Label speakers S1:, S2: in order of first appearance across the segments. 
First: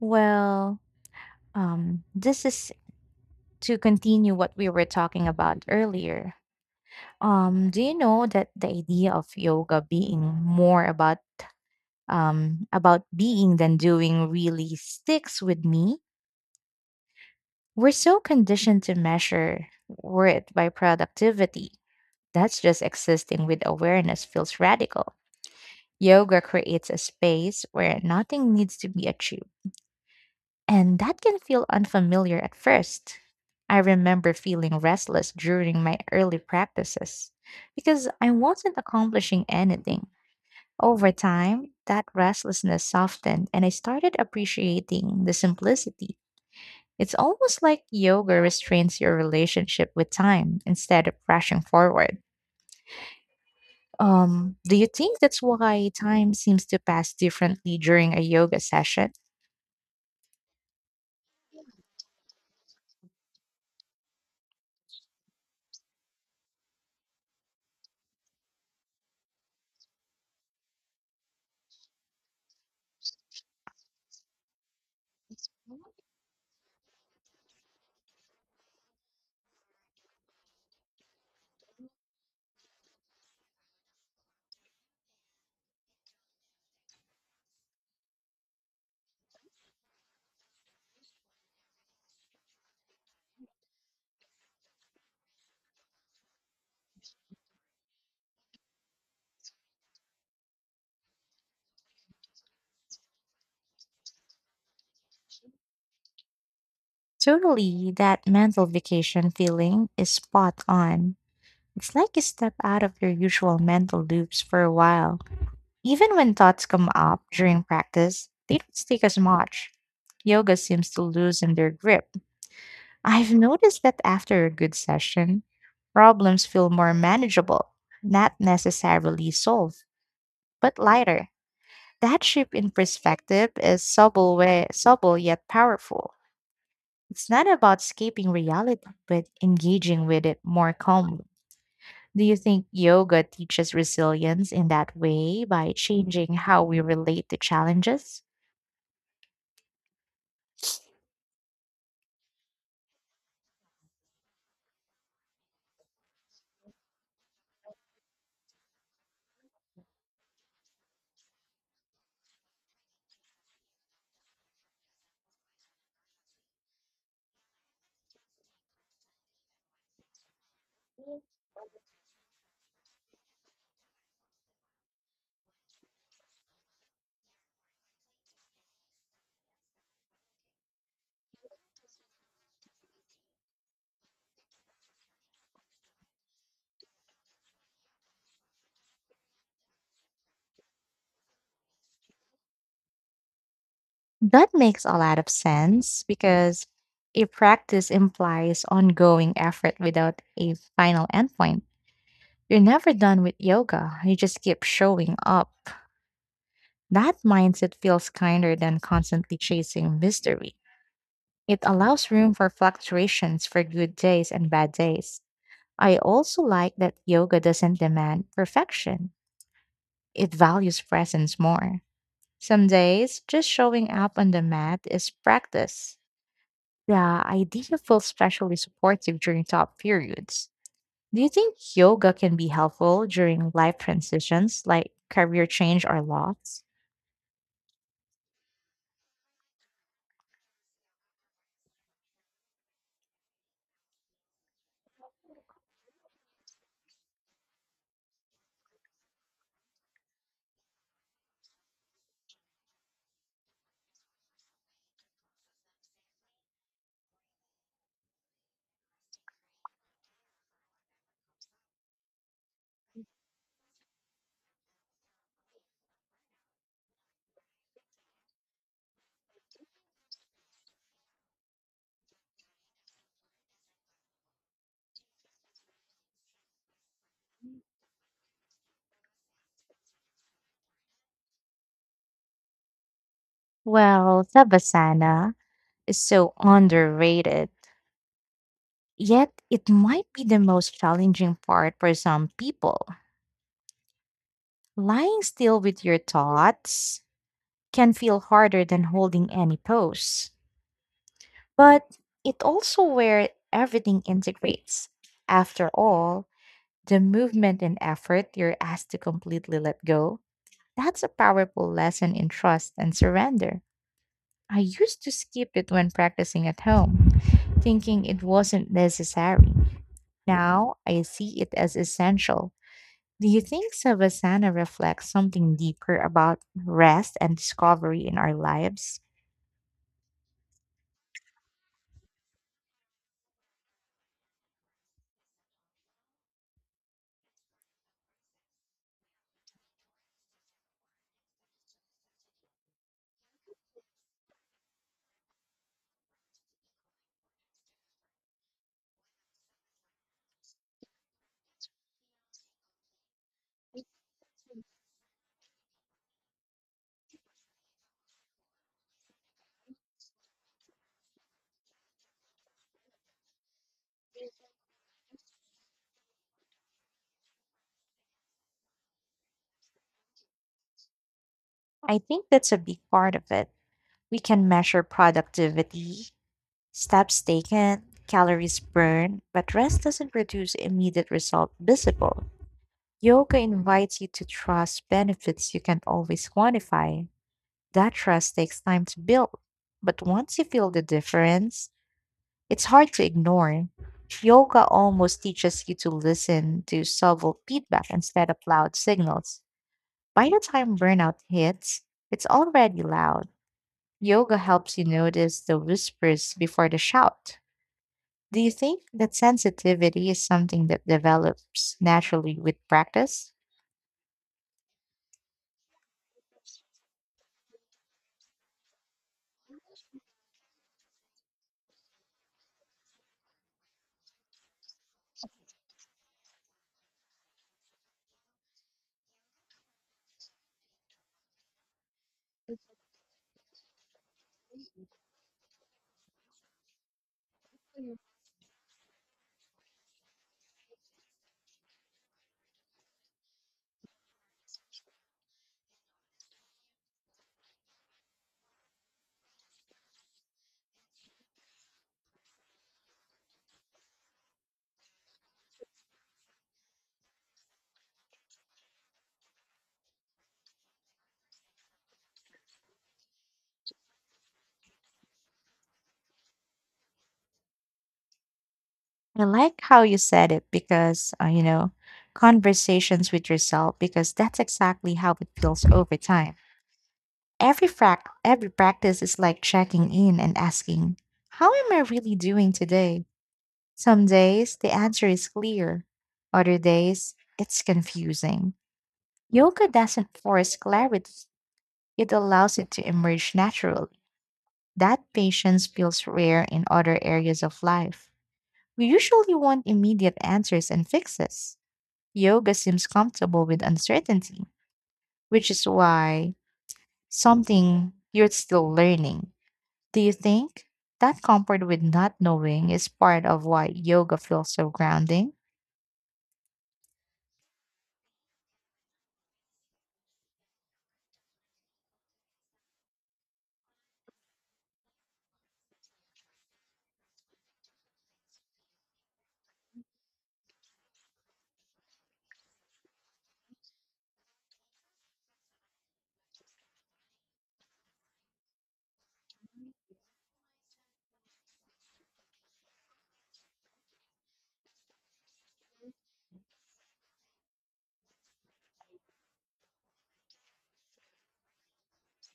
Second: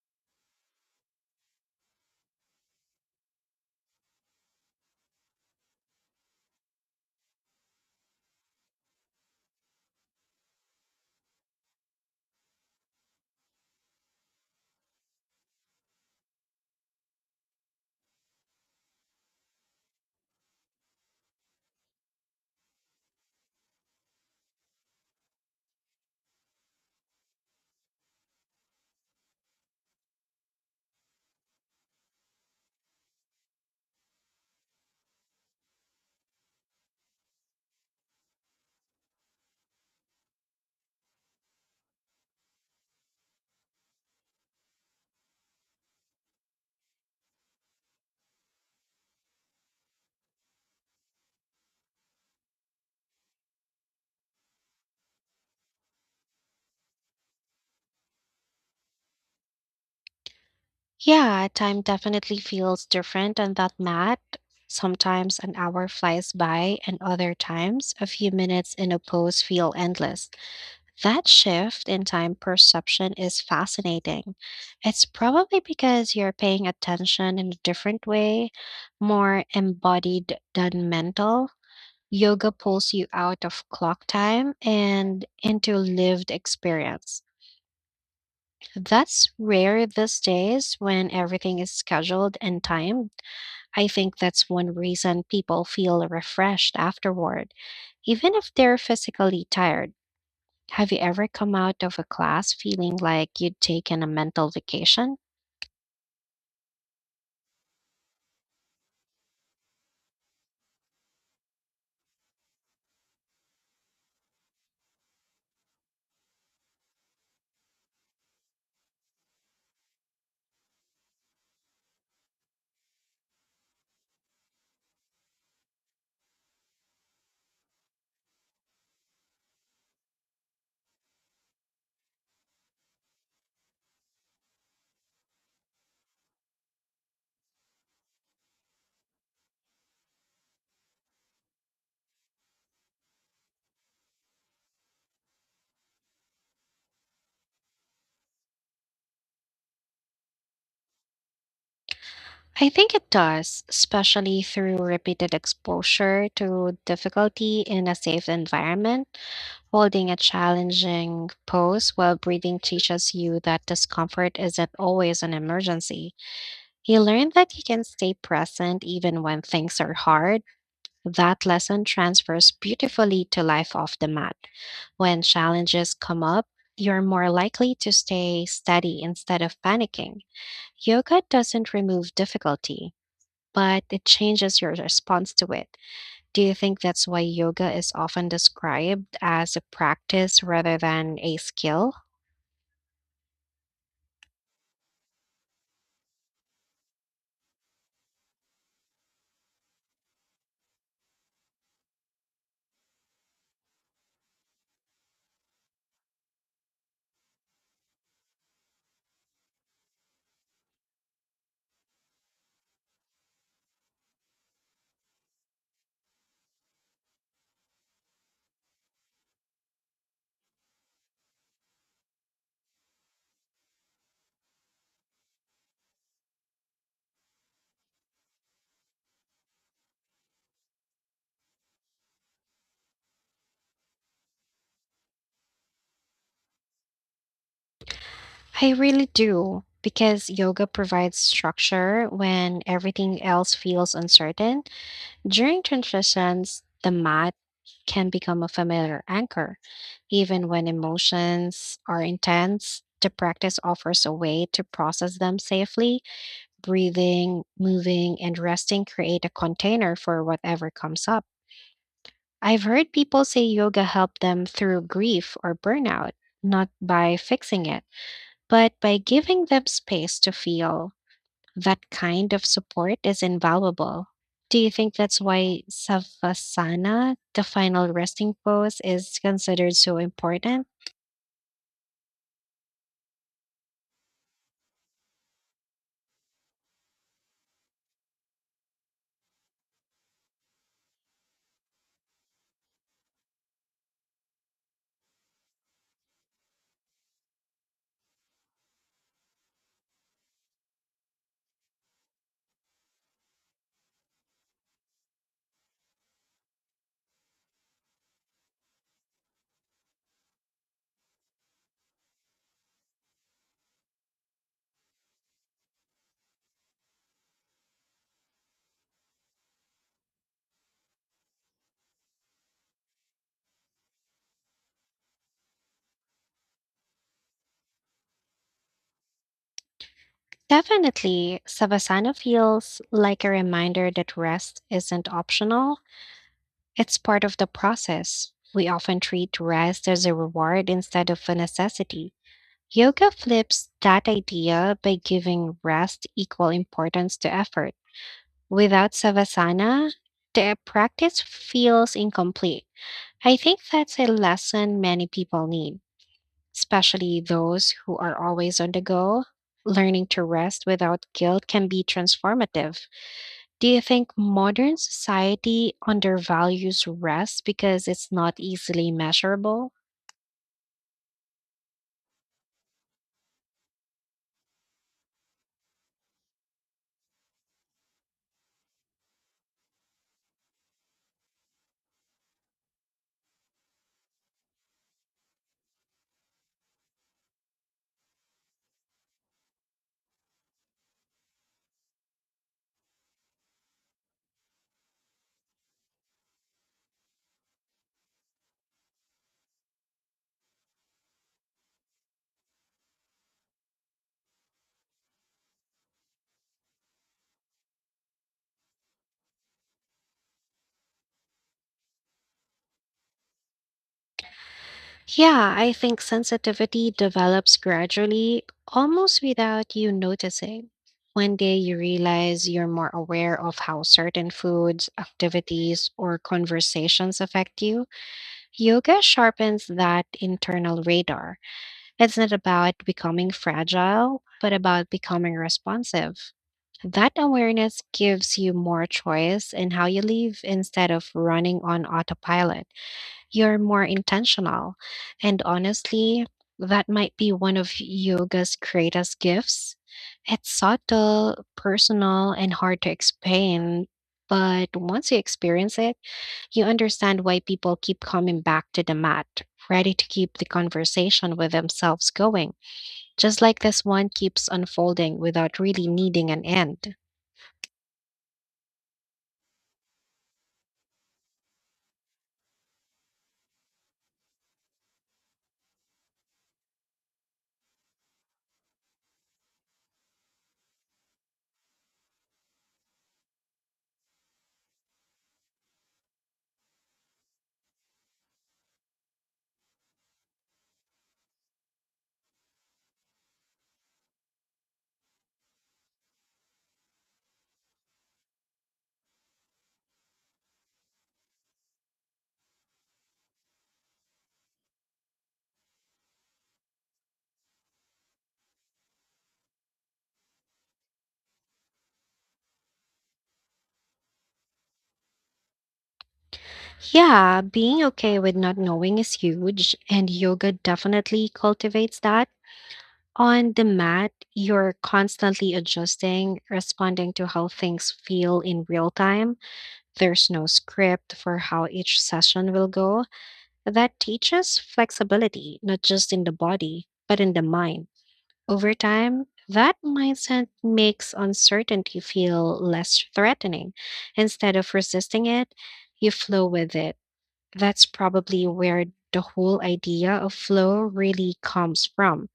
S1: Well, this is to continue what we were talking about earlier. Do you know that the idea of yoga being more about being than doing really sticks with me? We're so conditioned to measure worth by productivity. That's just existing with awareness feels radical. Yoga creates a space where nothing needs to be achieved, and that can feel unfamiliar at first. I remember feeling restless during my early practices because I wasn't accomplishing anything. Over time, that restlessness softened and I started appreciating the simplicity. It's almost like yoga restrains your relationship with time instead of rushing forward. Do you think that's why time seems to pass differently during a yoga session?
S2: Yeah, time definitely feels different on that mat. Sometimes an hour flies by, and other times a few minutes in a pose feel endless. That shift in time perception is fascinating. It's probably because you're paying attention in a different way, more embodied than mental. Yoga pulls you out of clock time and into lived experience. That's rare these days when everything is scheduled and timed. I think that's one reason people feel refreshed afterward, even if they're physically tired. Have you ever come out of a class feeling like you'd taken a mental vacation?
S1: Totally, that mental vacation feeling is spot on. It's like you step out of your usual mental loops for a while. Even when thoughts come up during practice, they don't stick as much. Yoga seems to loosen their grip. I've noticed that after a good session, problems feel more manageable, not necessarily solved, but lighter. That shift in perspective is subtle, subtle yet powerful. It's not about escaping reality, but engaging with it more calmly. Do you think yoga teaches resilience in that way by changing how we relate to challenges?
S2: I think it does, especially through repeated exposure to difficulty in a safe environment. Holding a challenging pose while breathing teaches you that discomfort isn't always an emergency. You learn that you can stay present even when things are hard. That lesson transfers beautifully to life off the mat. When challenges come up, you're more likely to stay steady instead of panicking. Yoga doesn't remove difficulty, but it changes your response to it. Do you think that's why yoga is often described as a practice rather than a skill?
S1: That makes a lot of sense because a practice implies ongoing effort without a final endpoint. You're never done with yoga, you just keep showing up. That mindset feels kinder than constantly chasing mystery. It allows room for fluctuations for good days and bad days. I also like that yoga doesn't demand perfection. It values presence more. Some days, just showing up on the mat is practice. The idea feels especially supportive during tough periods. Do you think yoga can be helpful during life transitions like career change or loss?
S2: I really do, because yoga provides structure when everything else feels uncertain. During transitions, the mat can become a familiar anchor. Even when emotions are intense, the practice offers a way to process them safely. Breathing, moving, and resting create a container for whatever comes up. I've heard people say yoga helped them through grief or burnout, not by fixing it, but by giving them space to feel. That kind of support is invaluable. Do you think that's why Savasana, the final resting pose, is considered so important?
S1: Well, Savasana is so underrated, yet it might be the most challenging part for some people. Lying still with your thoughts can feel harder than holding any pose. But it also where everything integrates. After all, the movement and effort you're asked to completely let go, that's a powerful lesson in trust and surrender. I used to skip it when practicing at home, thinking it wasn't necessary. Now I see it as essential. Do you think Savasana reflects something deeper about rest and discovery in our lives?
S2: Definitely, Savasana feels like a reminder that rest isn't optional, it's part of the process. We often treat rest as a reward instead of a necessity. Yoga flips that idea by giving rest equal importance to effort. Without Savasana, the practice feels incomplete. I think that's a lesson many people need, especially those who are always on the go. Learning to rest without guilt can be transformative. Do you think modern society undervalues rest because it's not easily measurable?
S1: I think that's a big part of it. We can measure productivity, steps taken, calories burned, but rest doesn't produce immediate result visible. Yoga invites you to trust benefits you can always quantify. That trust takes time to build, but once you feel the difference, it's hard to ignore. Yoga almost teaches you to listen to subtle feedback instead of loud signals. By the time burnout hits, it's already loud. Yoga helps you notice the whispers before the shout. Do you think that sensitivity is something that develops naturally with practice?
S2: Yeah, I think sensitivity develops gradually, almost without you noticing. One day you realize you're more aware of how certain foods, activities, or conversations affect you. Yoga sharpens that internal radar. It's not about becoming fragile, but about becoming responsive. That awareness gives you more choice in how you live. Instead of running on autopilot, you're more intentional. And honestly, that might be one of yoga's greatest gifts. It's subtle, personal, and hard to explain. But once you experience it, you understand why people keep coming back to the mat, ready to keep the conversation with themselves going, just like this one keeps unfolding without really needing an end.
S1: I like how you said it because, conversations with yourself, because that's exactly how it feels over time. Every practice is like checking in and asking, how am I really doing today? Some days the answer is clear, other days it's confusing. Yoga doesn't force clarity. It allows it to emerge naturally. That patience feels rare in other areas of life. We usually want immediate answers and fixes. Yoga seems comfortable with uncertainty, which is why something you're still learning. Do you think that comfort with not knowing is part of why yoga feels so grounding?
S2: Yeah, being okay with not knowing is huge, and yoga definitely cultivates that. On the mat, you're constantly adjusting, responding to how things feel in real time. There's no script for how each session will go. That teaches flexibility, not just in the body, but in the mind. Over time, that mindset makes uncertainty feel less threatening. Instead of resisting it, you flow with it. That's probably where the whole idea of flow really comes from.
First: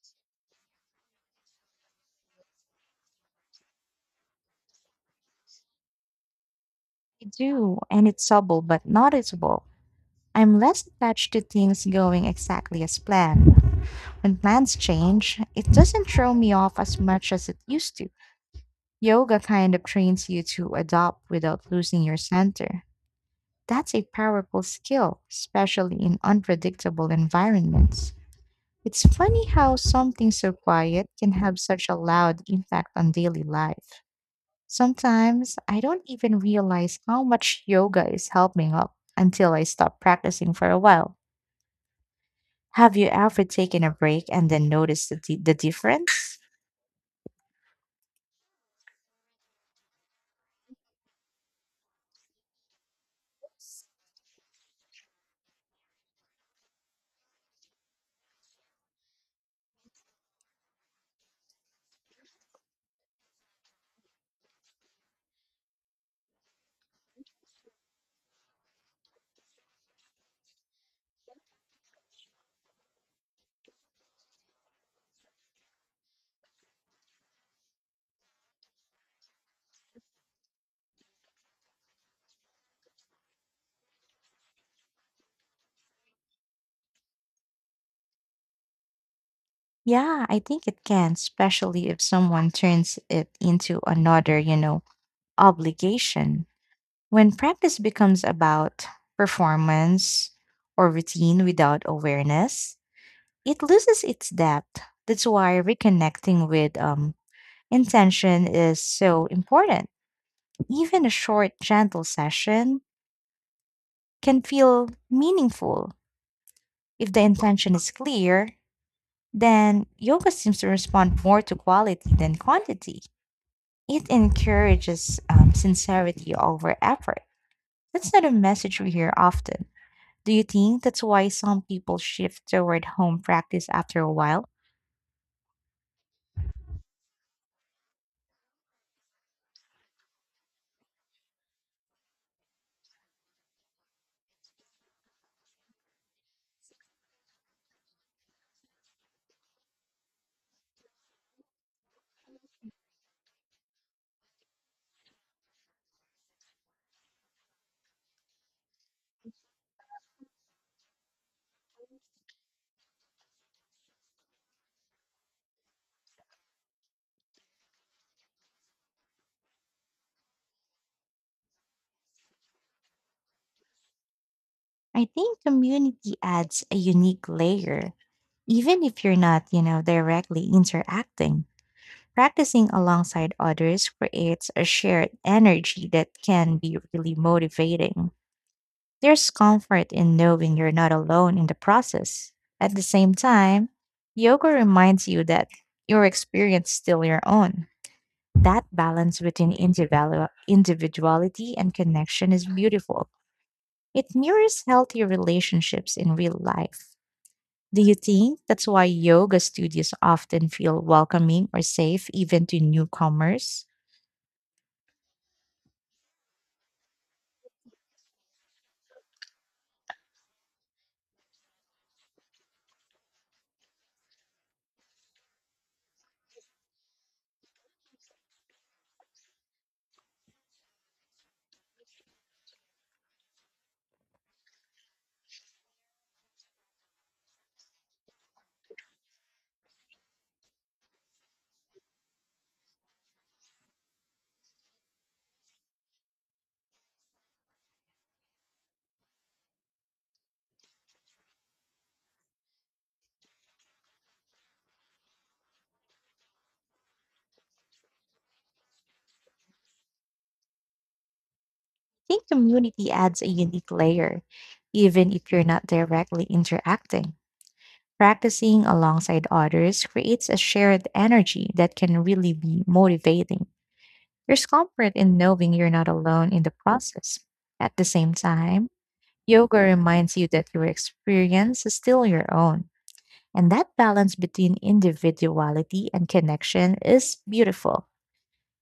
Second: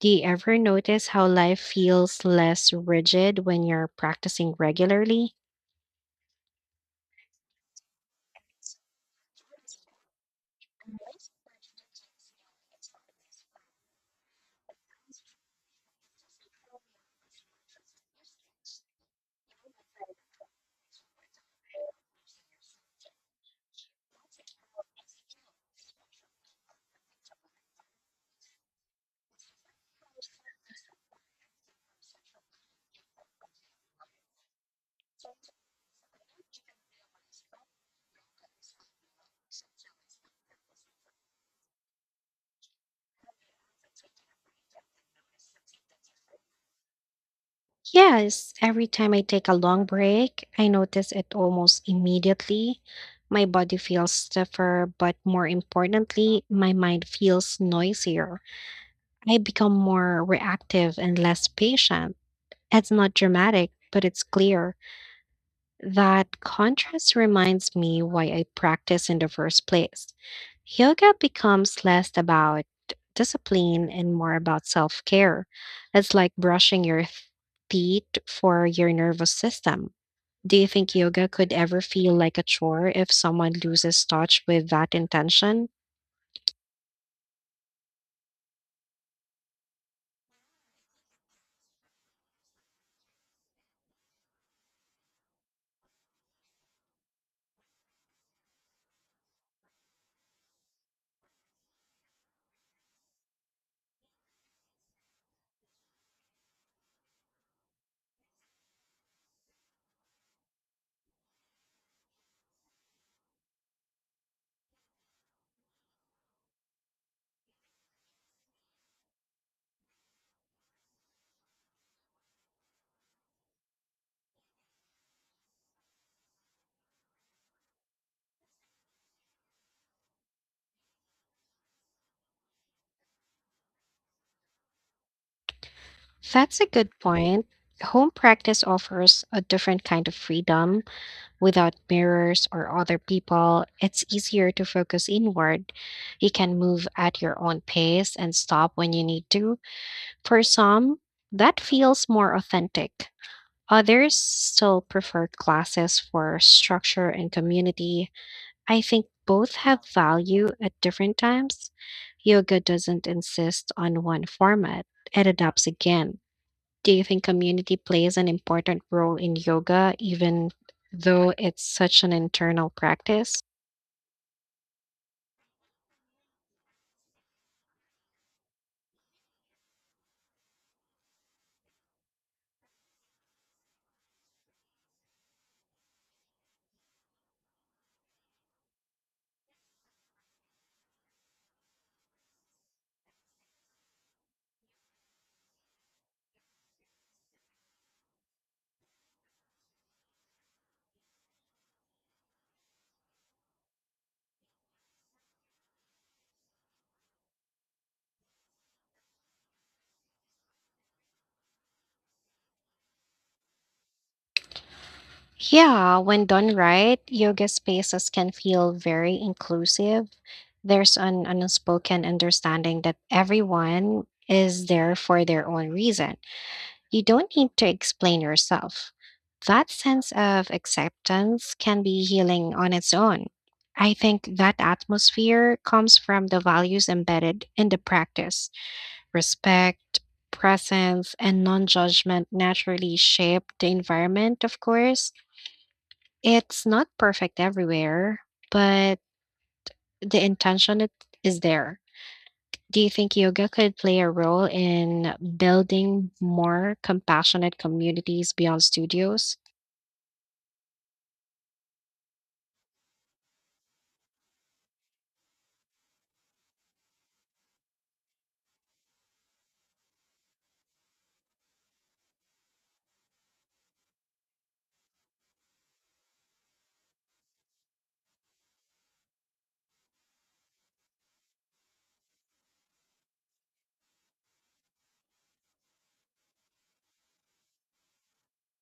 S2: Do you ever notice how life feels less rigid when you're practicing regularly?
S1: I do, and it's subtle but noticeable. I'm less attached to things going exactly as planned. When plans change, it doesn't throw me off as much as it used to. Yoga kind of trains you to adapt without losing your center. That's a powerful skill, especially in unpredictable environments. It's funny how something so quiet can have such a loud impact on daily life. Sometimes I don't even realize how much yoga is helping up until I stop practicing for a while. Have you ever taken a break and then noticed the difference?
S2: Yes, every time I take a long break, I notice it almost immediately. My body feels stiffer, but more importantly, my mind feels noisier. I become more reactive and less patient. It's not dramatic, but it's clear. That contrast reminds me why I practice in the first place. Yoga becomes less about discipline and more about self care. It's like brushing your teeth for your nervous system. Do you think yoga could ever feel like a chore if someone loses touch with that intention?
S1: Yeah, I think it can, especially if someone turns it into another, obligation. When practice becomes about performance or routine without awareness, it loses its depth. That's why reconnecting with intention is so important. Even a short, gentle session can feel meaningful. If the intention is clear, then yoga seems to respond more to quality than quantity. It encourages sincerity over effort. That's not a message we hear often. Do you think that's why some people shift toward home practice after a while?
S2: That's a good point. Home practice offers a different kind of freedom. Without mirrors or other people, it's easier to focus inward. You can move at your own pace and stop when you need to. For some, that feels more authentic. Others still prefer classes for structure and community. I think both have value at different times. Yoga doesn't insist on one format, it adapts again. Do you think community plays an important role in yoga, even though it's such an internal practice?
S1: I think community adds a unique layer, even if you're not, directly interacting. Practicing alongside others creates a shared energy that can be really motivating. There's comfort in knowing you're not alone in the process. At the same time, yoga reminds you that your experience is still your own. That balance between individuality and connection is beautiful. It mirrors healthy relationships in real life. Do you think that's why yoga studios often feel welcoming or safe even to newcomers?
S2: Yeah, when done right, yoga spaces can feel very inclusive. There's an unspoken understanding that everyone is there for their own reason. You don't need to explain yourself. That sense of acceptance can be healing on its own. I think that atmosphere comes from the values embedded in the practice. Respect, presence, and non judgment naturally shape the environment, of course. It's not perfect everywhere, but the intention it is there. Do you think yoga could play a role in building more compassionate communities beyond studios?
S1: I think community adds a unique layer, even if you're not directly interacting. Practicing alongside others creates a shared energy that can really be motivating. There's comfort in knowing you're not alone in the process. At the same time, yoga reminds you that your experience is still your own. And that balance between individuality and connection is beautiful.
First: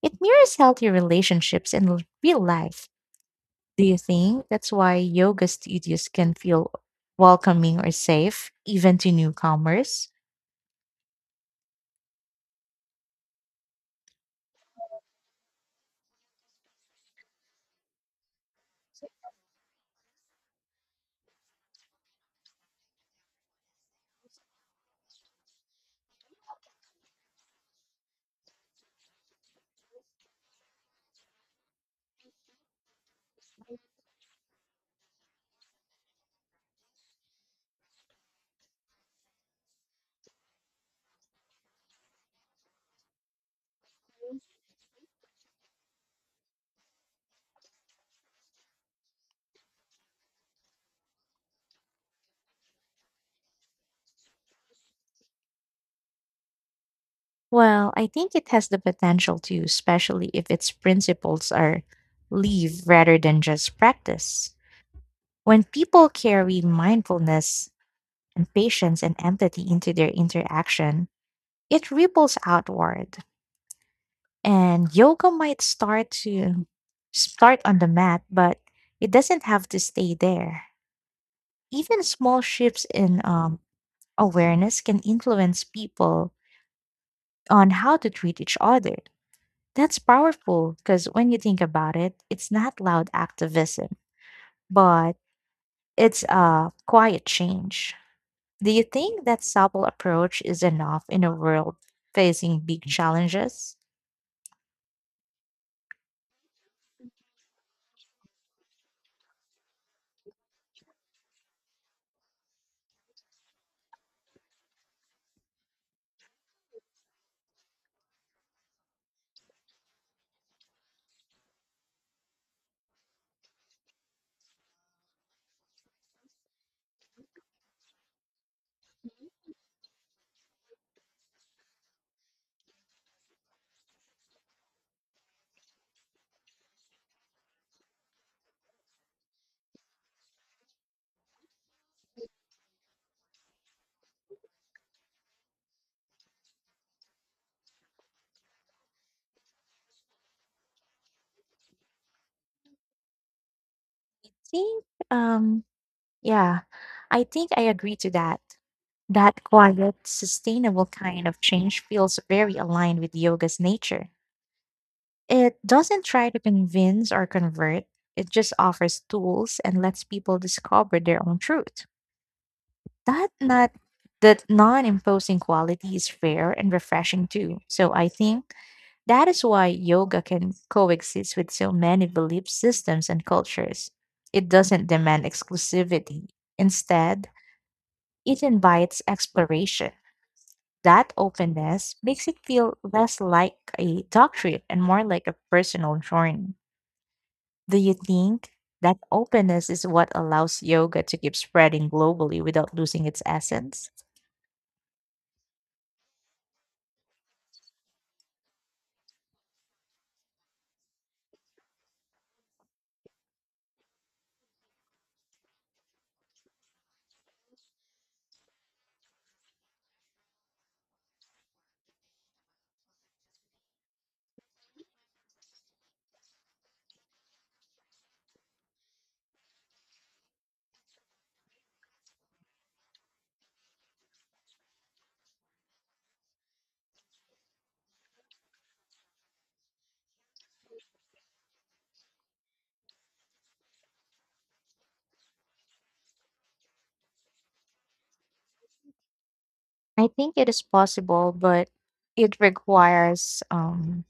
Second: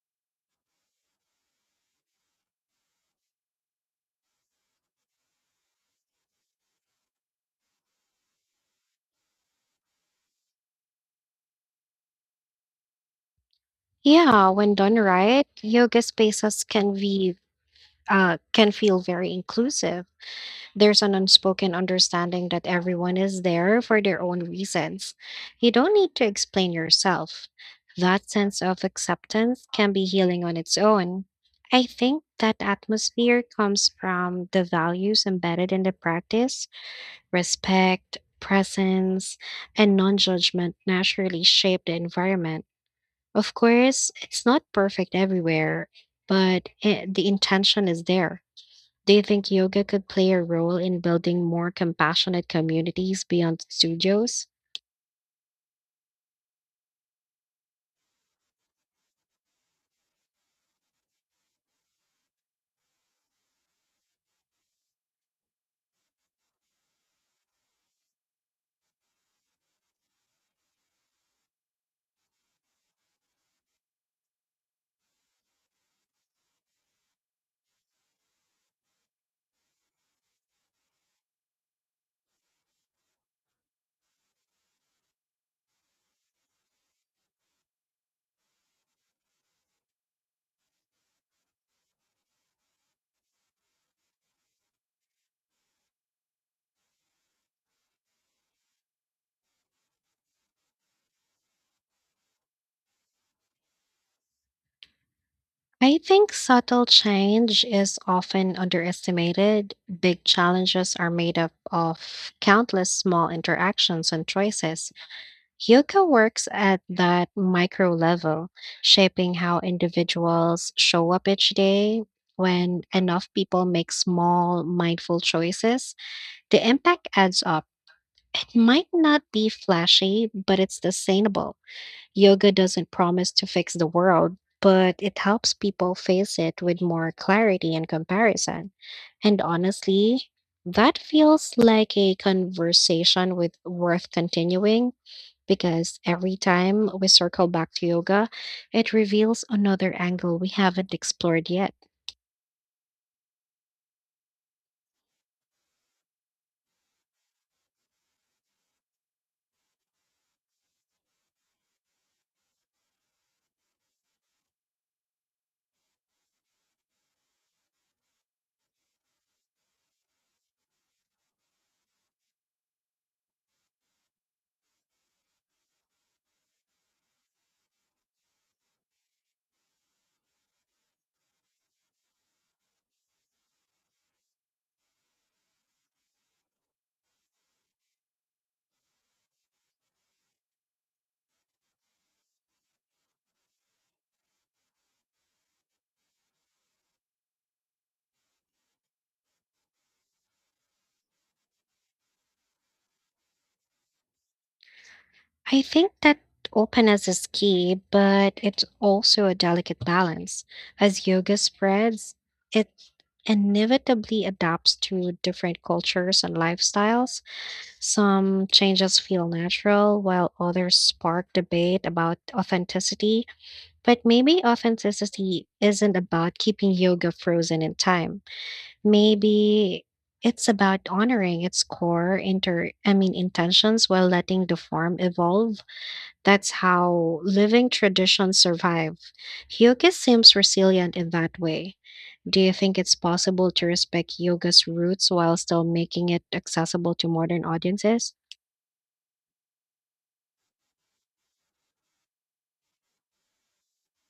S1: It mirrors healthy relationships in real life. Do you think that's why yoga studios can feel welcoming or safe, even to newcomers?
S2: Yeah, when done right, yoga spaces can feel very inclusive. There's an unspoken understanding that everyone is there for their own reasons. You don't need to explain yourself. That sense of acceptance can be healing on its own. I think that atmosphere comes from the values embedded in the practice. Respect, presence, and non judgment naturally shape the environment. Of course, it's not perfect everywhere, but the intention is there. Do you think yoga could play a role in building more compassionate communities beyond studios?
S1: Well, I think it has the potential to, especially if its principles are live rather than just practice. When people carry mindfulness and patience and empathy into their interaction, it ripples outward. And yoga might start on the mat, but it doesn't have to stay there. Even small shifts in awareness can influence people on how to treat each other. That's powerful because when you think about it, it's not loud activism, but it's a quiet change. Do you think that subtle approach is enough in a world facing big challenges?
S2: I think subtle change is often underestimated. Big challenges are made up of countless small interactions and choices. Yoga works at that micro level, shaping how individuals show up each day. When enough people make small, mindful choices, the impact adds up. It might not be flashy, but it's sustainable. Yoga doesn't promise to fix the world, but it helps people face it with more clarity and comparison. And honestly, that feels like a conversation with worth continuing because every time we circle back to yoga, it reveals another angle we haven't explored yet.
S1: Think, um, yeah, I think I agree to that. That quiet, sustainable kind of change feels very aligned with yoga's nature. It doesn't try to convince or convert, it just offers tools and lets people discover their own truth. That not that non-imposing quality is fair and refreshing too. So I think that is why yoga can coexist with so many belief systems and cultures. It doesn't demand exclusivity. Instead, it invites exploration. That openness makes it feel less like a doctrine and more like a personal journey. Do you think that openness is what allows yoga to keep spreading globally without losing its essence?
S2: I think that openness is key, but it's also a delicate balance. As yoga spreads, it inevitably adapts to different cultures and lifestyles. Some changes feel natural, while others spark debate about authenticity. But maybe authenticity isn't about keeping yoga frozen in time. Maybe it's about honoring its core inter I mean intentions while letting the form evolve. That's how living traditions survive. Yoga seems resilient in that way. Do you think it's possible to respect yoga's roots while still making it accessible to modern audiences?
S1: I think it is possible, but it requires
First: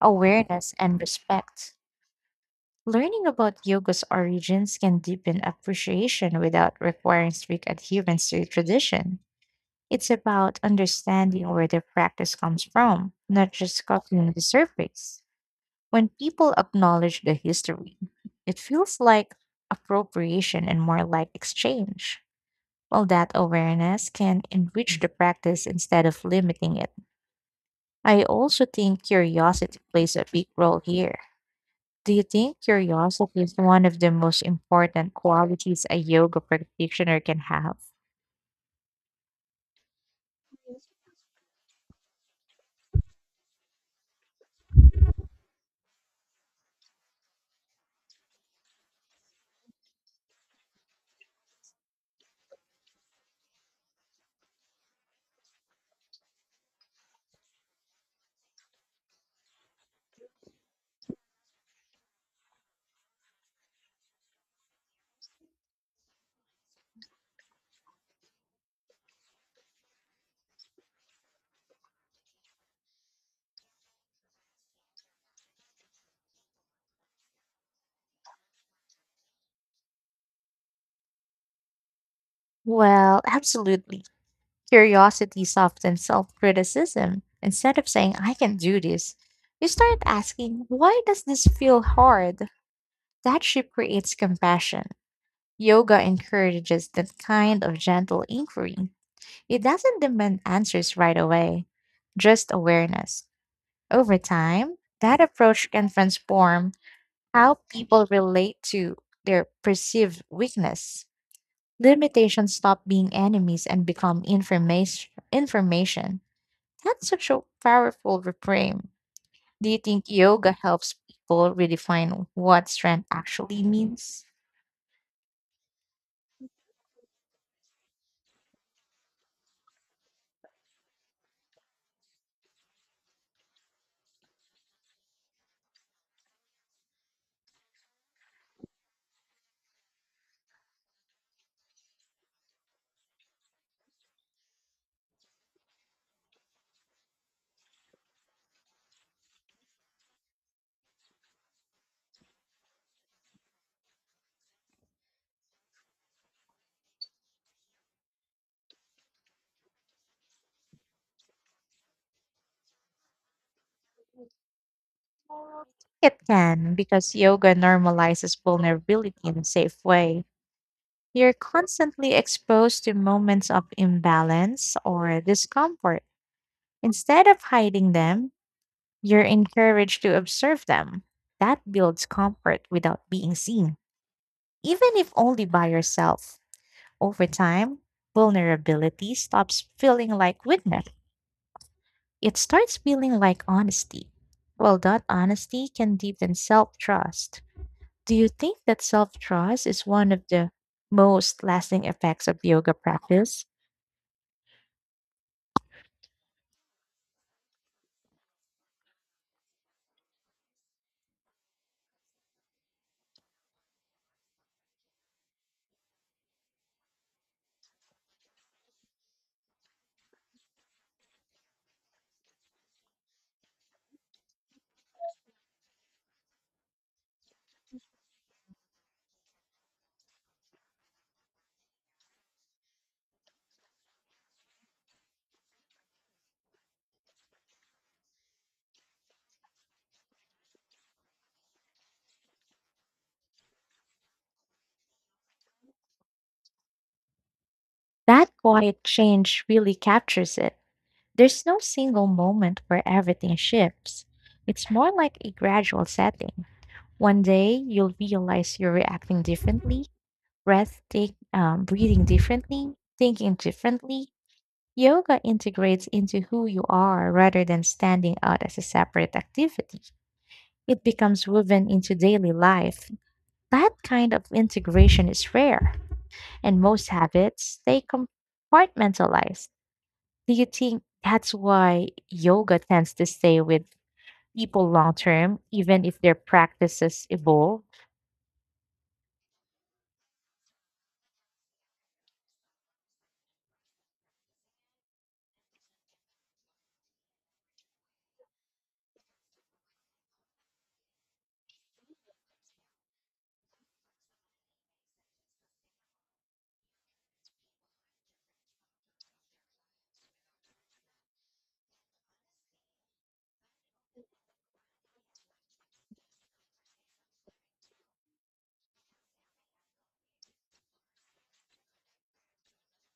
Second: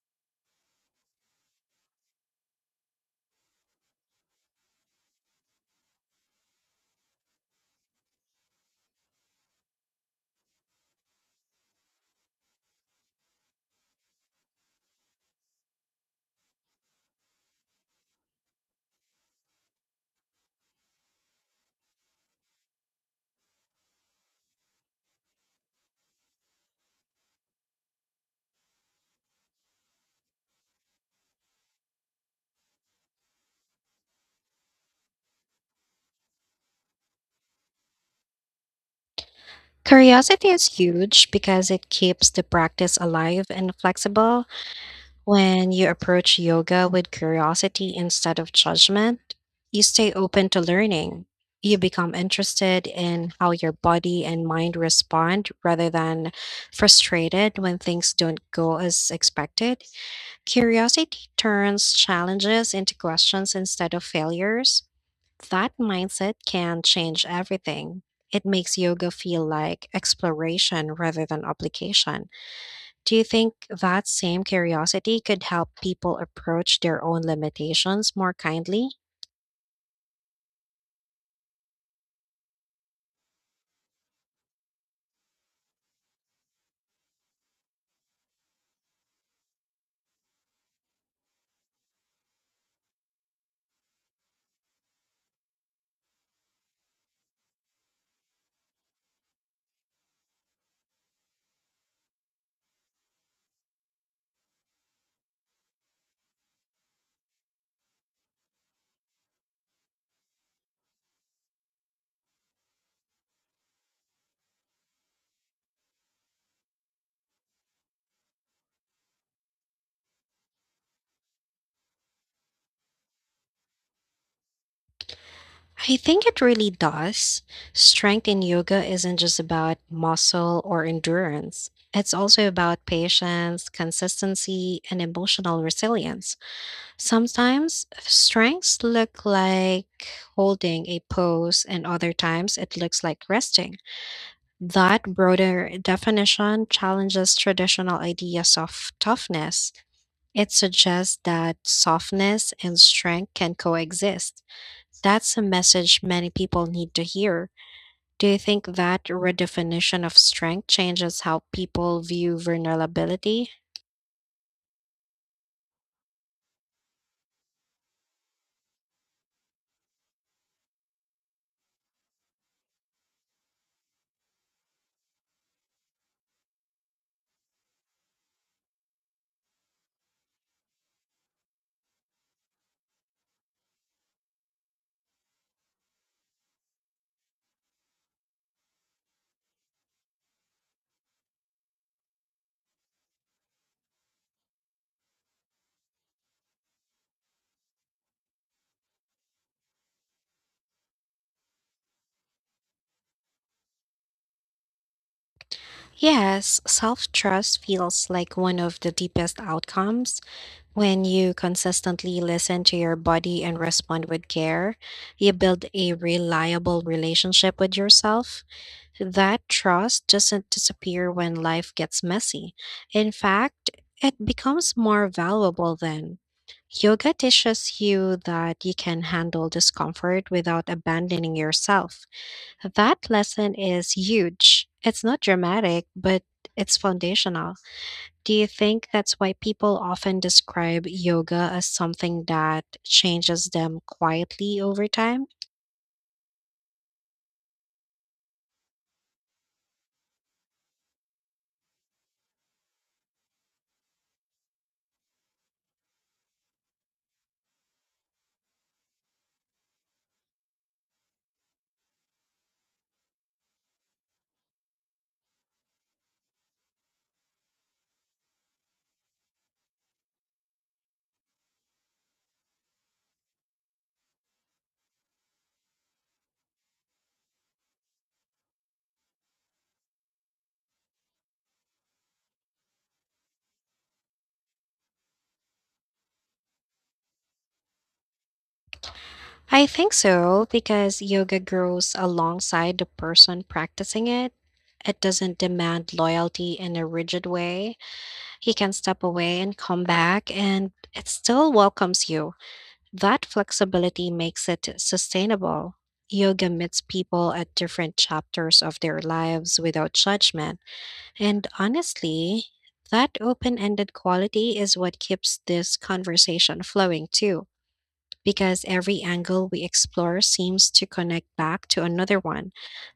S1: awareness and respect. Learning about yoga's origins can deepen appreciation without requiring strict adherence to a tradition. It's about understanding where the practice comes from, not just copying the surface. When people acknowledge the history, it feels like appropriation and more like exchange. Well, that awareness can enrich the practice instead of limiting it. I also think curiosity plays a big role here. Do you think curiosity is one of the most important qualities a yoga practitioner can have?
S2: Curiosity is huge because it keeps the practice alive and flexible. When you approach yoga with curiosity instead of judgment, you stay open to learning. You become interested in how your body and mind respond rather than frustrated when things don't go as expected. Curiosity turns challenges into questions instead of failures. That mindset can change everything. It makes yoga feel like exploration rather than application. Do you think that same curiosity could help people approach their own limitations more kindly?
S1: Well, absolutely. Curiosity softens self criticism. Instead of saying, I can do this, you start asking, why does this feel hard? That shift creates compassion. Yoga encourages that kind of gentle inquiry. It doesn't demand answers right away, just awareness. Over time, that approach can transform how people relate to their perceived weakness. Limitations stop being enemies and become information. That's such a powerful reframe. Do you think yoga helps people redefine what strength actually means?
S2: I think it really does. Strength in yoga isn't just about muscle or endurance. It's also about patience, consistency, and emotional resilience. Sometimes strengths look like holding a pose, and other times it looks like resting. That broader definition challenges traditional ideas of toughness. It suggests that softness and strength can coexist. That's a message many people need to hear. Do you think that redefinition of strength changes how people view vulnerability?
S1: It can, because yoga normalizes vulnerability in a safe way. You're constantly exposed to moments of imbalance or discomfort. Instead of hiding them, you're encouraged to observe them. That builds comfort without being seen, even if only by yourself. Over time, vulnerability stops feeling like weakness. It starts feeling like honesty. Well, that honesty can deepen self trust. Do you think that self trust is one of the most lasting effects of yoga practice?
S2: Yes, self trust feels like one of the deepest outcomes. When you consistently listen to your body and respond with care, you build a reliable relationship with yourself. That trust doesn't disappear when life gets messy. In fact, it becomes more valuable then. Yoga teaches you that you can handle discomfort without abandoning yourself. That lesson is huge. It's not dramatic, but it's foundational. Do you think that's why people often describe yoga as something that changes them quietly over time?
S1: That quiet change really captures it. There's no single moment where everything shifts. It's more like a gradual setting. One day you'll realize you're reacting differently, breathing differently, thinking differently. Yoga integrates into who you are rather than standing out as a separate activity. It becomes woven into daily life. That kind of integration is rare, and most habits stay compartmentalized. Do you think that's why yoga tends to stay with people long term, even if their practices evolve?
S2: I think so because yoga grows alongside the person practicing it. It doesn't demand loyalty in a rigid way. He can step away and come back, and it still welcomes you. That flexibility makes it sustainable. Yoga meets people at different chapters of their lives without judgment. And honestly, that open ended quality is what keeps this conversation flowing too, because every angle we explore seems to connect back to another one,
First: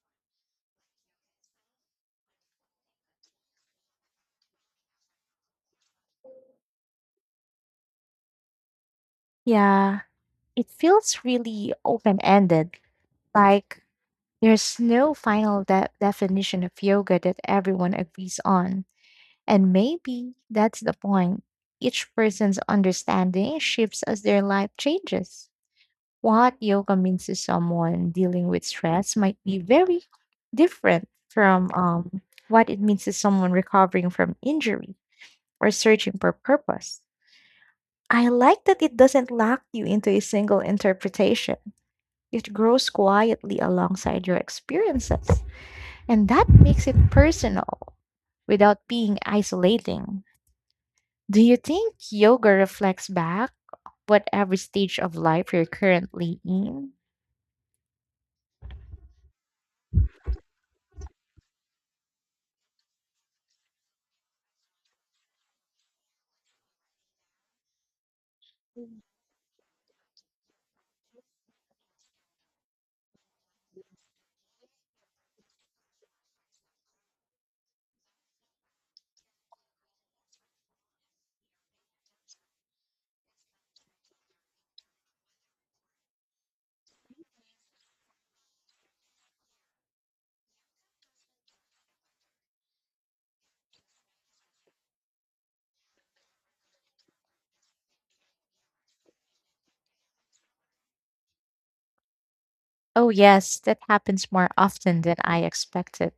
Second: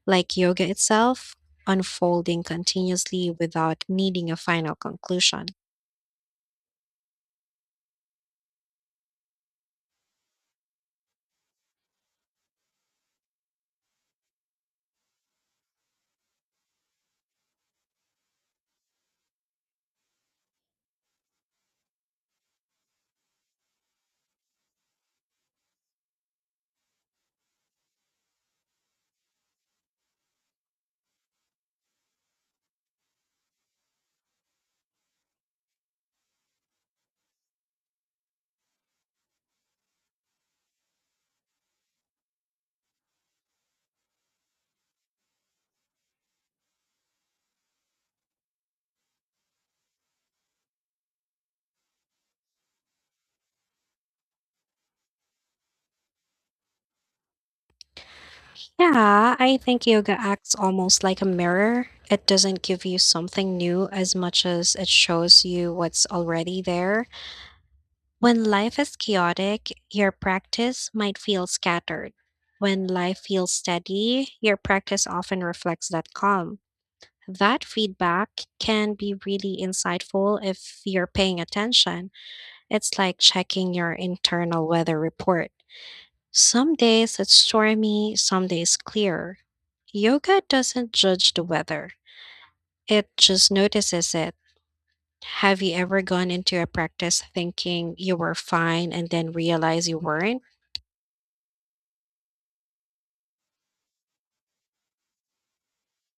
S2: like yoga itself, unfolding continuously without needing a final conclusion.
S1: Yeah, it feels really open ended, like there's no final definition of yoga that everyone agrees on. And maybe that's the point. Each person's understanding shifts as their life changes. What yoga means to someone dealing with stress might be very different from what it means to someone recovering from injury or searching for purpose. I like that it doesn't lock you into a single interpretation. It grows quietly alongside your experiences, and that makes it personal without being isolating. Do you think yoga reflects back whatever stage of life you're currently in?
S2: Yeah, I think yoga acts almost like a mirror. It doesn't give you something new as much as it shows you what's already there. When life is chaotic, your practice might feel scattered. When life feels steady, your practice often reflects that calm. That feedback can be really insightful if you're paying attention. It's like checking your internal weather report. Some days it's stormy, some days clear. Yoga doesn't judge the weather, it just notices it. Have you ever gone into a practice thinking you were fine and then realize you weren't?
S1: Oh, yes, that happens more often than I expected.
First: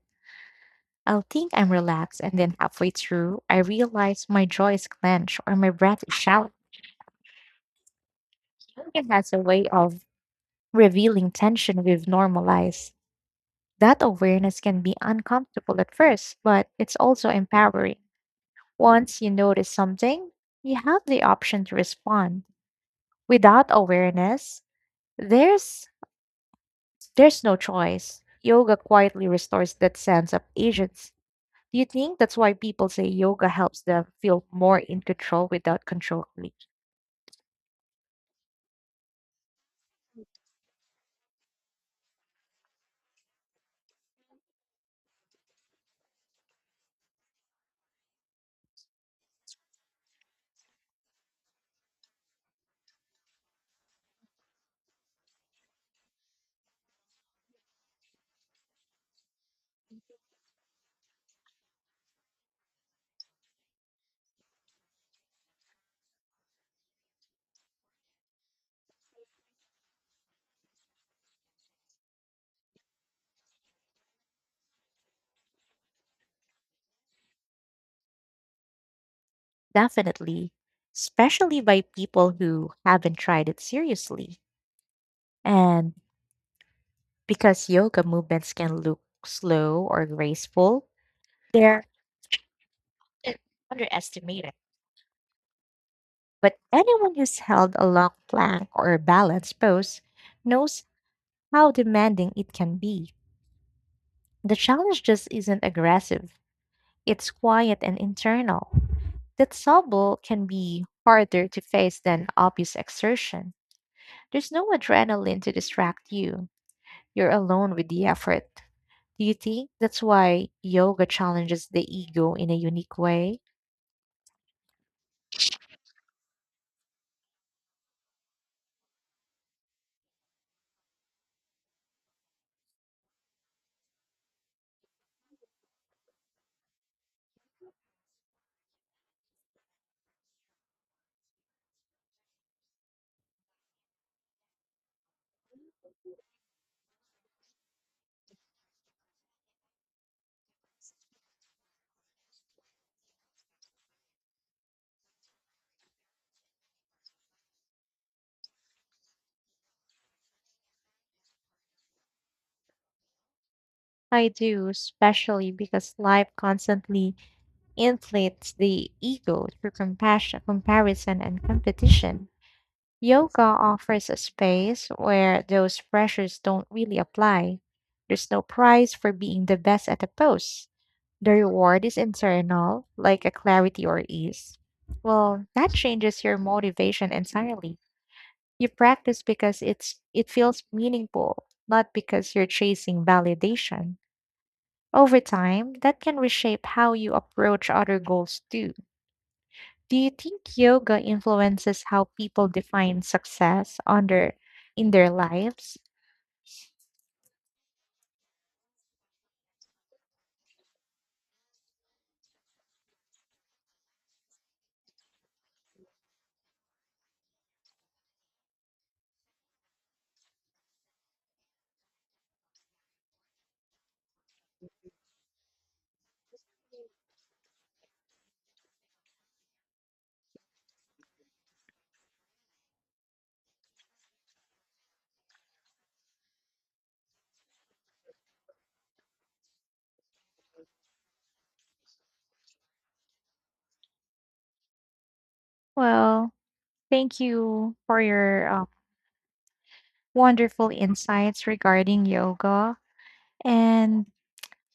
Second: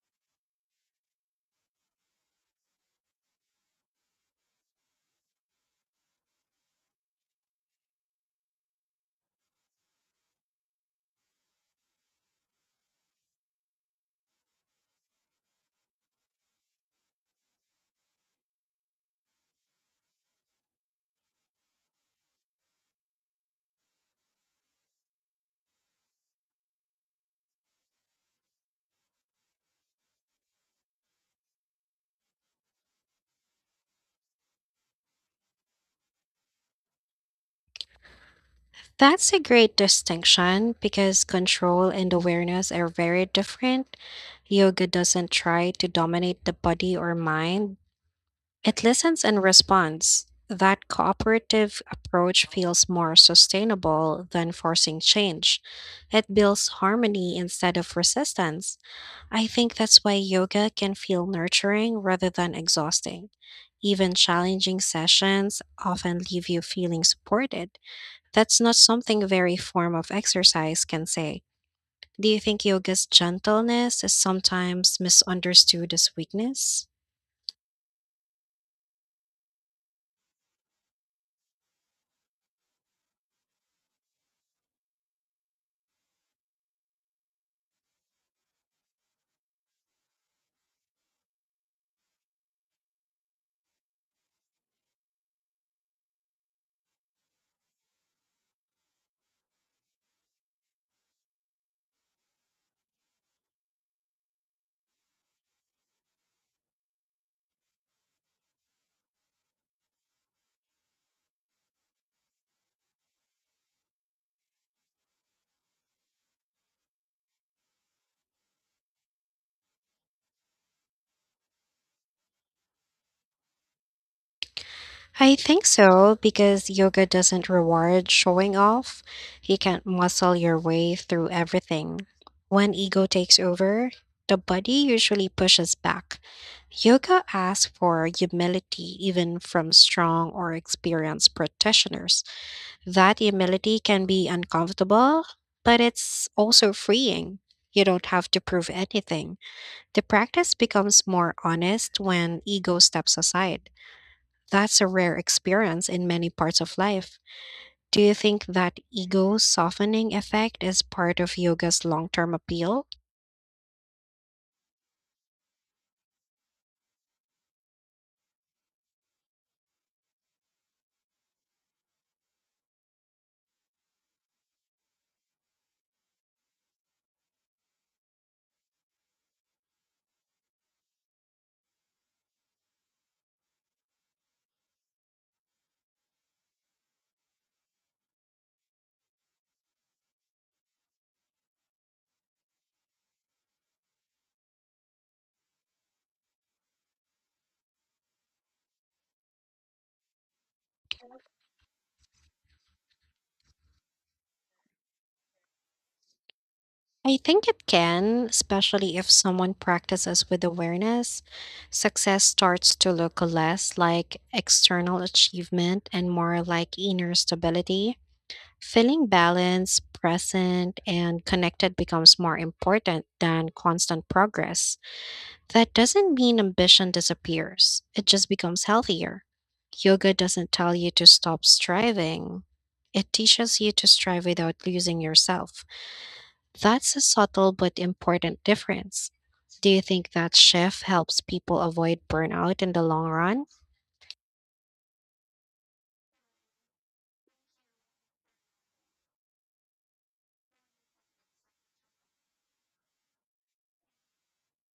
S1: I'll think I'm relaxed, and then halfway through, I realize my jaw is clenched or my breath is shallow. Yoga has a way of revealing tension we've normalized. That awareness can be uncomfortable at first, but it's also empowering. Once you notice something, you have the option to respond. Without awareness, there's there's no choice. Yoga quietly restores that sense of agency. Do you think that's why people say yoga helps them feel more in control without controlling?
S2: That's a great distinction because control and awareness are very different. Yoga doesn't try to dominate the body or mind, it listens and responds. That cooperative approach feels more sustainable than forcing change. It builds harmony instead of resistance. I think that's why yoga can feel nurturing rather than exhausting. Even challenging sessions often leave you feeling supported. That's not something very form of exercise can say. Do you think yoga's gentleness is sometimes misunderstood as weakness?
S1: Definitely, especially by people who haven't tried it seriously. And Because yoga movements can look slow or graceful, they're often underestimated. But anyone who's held a long plank or a balance pose knows how demanding it can be. The challenge just isn't aggressive, it's quiet and internal. That subtle can be harder to face than obvious exertion. There's no adrenaline to distract you, you're alone with the effort. Do you think that's why yoga challenges the ego in a unique way?
S2: I think so, because yoga doesn't reward showing off. You can't muscle your way through everything. When ego takes over, the body usually pushes back. Yoga asks for humility even from strong or experienced practitioners. That humility can be uncomfortable, but it's also freeing. You don't have to prove anything. The practice becomes more honest when ego steps aside. That's a rare experience in many parts of life. Do you think that ego softening effect is part of yoga's long term appeal?
S1: I do, especially because life constantly inflates the ego through compassion, comparison, and competition. Yoga offers a space where those pressures don't really apply. There's no prize for being the best at a pose. The reward is internal, like a clarity or ease. Well, that changes your motivation entirely. You practice because it's it feels meaningful, not because you're chasing validation. Over time, that can reshape how you approach other goals too. Do you think yoga influences how people define success on in their lives?
S2: I think it can, especially if someone practices with awareness. Success starts to look less like external achievement and more like inner stability. Feeling balanced, present, and connected becomes more important than constant progress. That doesn't mean ambition disappears, it just becomes healthier. Yoga doesn't tell you to stop striving, it teaches you to strive without losing yourself. That's a subtle but important difference. Do you think that shift helps people avoid burnout in the long run?
S1: Well, thank you for your wonderful insights regarding yoga. And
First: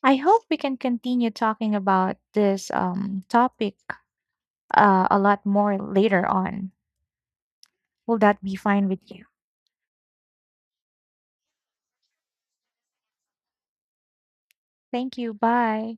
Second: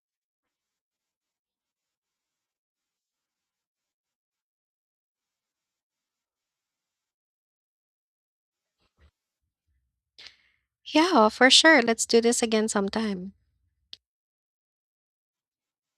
S1: I hope we can continue talking about this topic a lot more later on. Will that be fine with you?
S2: Yeah, for sure. Let's do this again sometime.
S1: Thank you. Bye.